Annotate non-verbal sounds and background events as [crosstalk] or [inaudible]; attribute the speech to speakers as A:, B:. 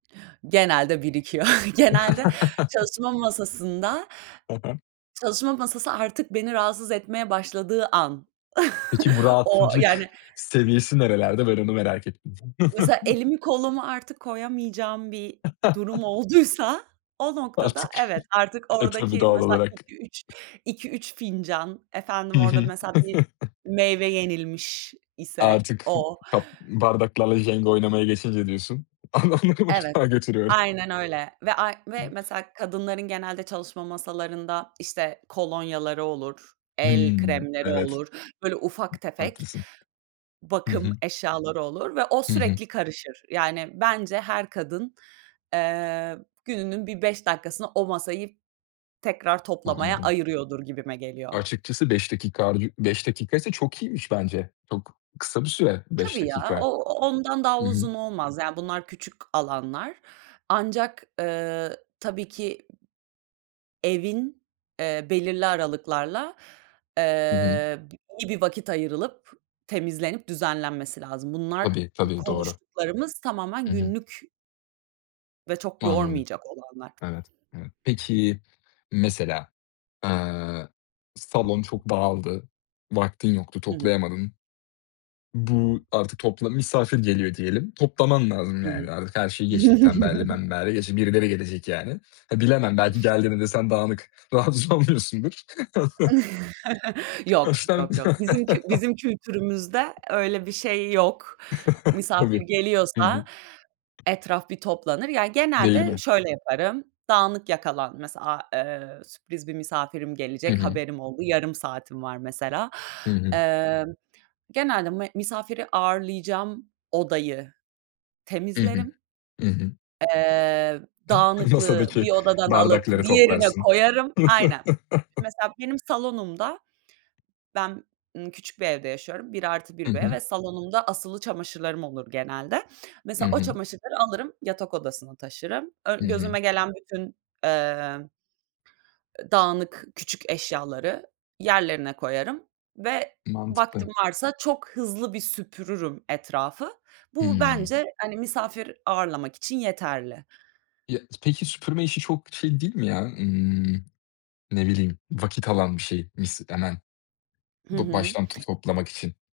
A: Genelde birikiyor. [chuckles] Genelde
B: [chuckles]
A: çalışma masasında
B: Hı hı.
A: çalışma masası artık beni rahatsız etmeye başladığı an.
B: Peki, bu
A: [chuckles] O
B: rahatsızlık
A: yani
B: seviyesi nerelerde? Ben onu merak ettim.
A: Mesela,
B: [chuckles]
A: elimi kolumu artık koyamayacağım bir durum
B: [chuckles]
A: olduysa o noktada,
B: Artık
A: evet, artık
B: Eee, tabii,
A: oradaki,
B: doğal
A: mesela,
B: olarak.
A: iki üç iki üç fincan, efendim,
B: Hı
A: orada,
B: hı.
A: mesela bir
B: [chuckles]
A: meyve yenilmiş ise
B: Artık
A: o.
B: ba bardaklarla Jenga oynamaya geçince diyorsun, adamları
A: Evet,
B: mutfağa götürüyor.
A: aynen öyle ve ay ve mesela kadınların genelde çalışma masalarında, işte, kolonyaları olur, el
B: Hımm,
A: kremleri
B: evet.
A: olur, böyle, ufak tefek
B: Haklısın. Hı
A: bakım
B: hı.
A: eşyaları olur ve o
B: Hı hı.
A: sürekli karışır. Yani, bence her kadın, eee, gününün bir 5 dakikasını o masayı tekrar toplamaya
B: Anladım.
A: ayırıyordur gibime geliyor.
B: Açıkçası, 5 dakika harcıyor 5 dakikaysa çok iyiymiş bence. Çok kısa bir süre 5
A: Tabii ya, o
B: dakika.
A: ondan daha
B: Hı hı.
A: uzun olmaz. Yani, bunlar küçük alanlar ancak, eee, tabii ki, evin, eee, belirli aralıklarla,
B: Hı hı.
A: eee, b iyi bir vakit ayrılıp temizlenip düzenlenmesi lazım. Bunlar
B: Tabii,
A: bu
B: tabii, doğru.
A: konuştuklarımız tamamen
B: Hı hı.
A: günlük ve çok
B: Anladım.
A: yormayacak olanlar.
B: Evet, evet. Peki mesela, eee, salon çok dağıldı, vaktin yoktu,
A: Hı hı.
B: toplayamadın. Bu artık topla misafir geliyor diyelim. Toplaman lazım,
A: Hı hı.
B: yani, artık her şeyi geçtik, tembelliği
A: [chuckles]
B: membelliği geçtik. Birileri gelecek, yani. Ha, bilemem, belki geldiğinde de sen dağınık rahatsız olmuyorsundur.
A: [chuckles]
B: [chuckles]
A: Yok,
B: Baştan [chuckles]
A: yok, yok. Bizim kü bizim kültürümüzde öyle bir şey yok.
B: [chuckles]
A: Misafir
B: Tabii. Hı hı.
A: geliyorsa etraf bir toplanır. Ya,
B: Değil
A: genelde
B: mi?
A: şöyle yaparım: Dağınık yakalan mesela, a eee, sürpriz bir misafirim
B: Hı
A: gelecek,
B: hı.
A: haberim oldu, yarım saatim var, mesela.
B: Hı hı.
A: Emm, genelde m misafiri ağırlayacağım odayı
B: Hı hı,
A: temizlerim.
B: hı hı.
A: Eee, dağınıklığı
B: Masadaki
A: bir odadan alıp
B: bardakları
A: diğerine
B: toplarsın.
A: koyarım. Aynen.
B: [chuckles]
A: Mesela, benim salonumda ben, ımm, küçük bir evde yaşıyorum, bir artı
B: Hı
A: bir
B: hı.
A: ve salonumda asılı çamaşırlarım olur genelde.
B: Hı
A: Mesela, o
B: hı.
A: çamaşırları alırım, yatak odasına taşırım.
B: Hı
A: Ön
B: hı.
A: gözüme gelen bütün, eee, eee, dağınık küçük eşyaları yerlerine koyarım ve vaktim
B: Mantıklı.
A: varsa çok hızlı bir süpürürüm etrafı. Bu
B: Hıı.
A: bence, hani, misafir ağırlamak için yeterli.
B: Ya peki, süpürme işi çok şey, değil mi ya, ımm, ne bileyim, vakit alan bir şey, mis [unintelligible]
A: Hı
B: Ba
A: hı.
B: baştan to toplamak için.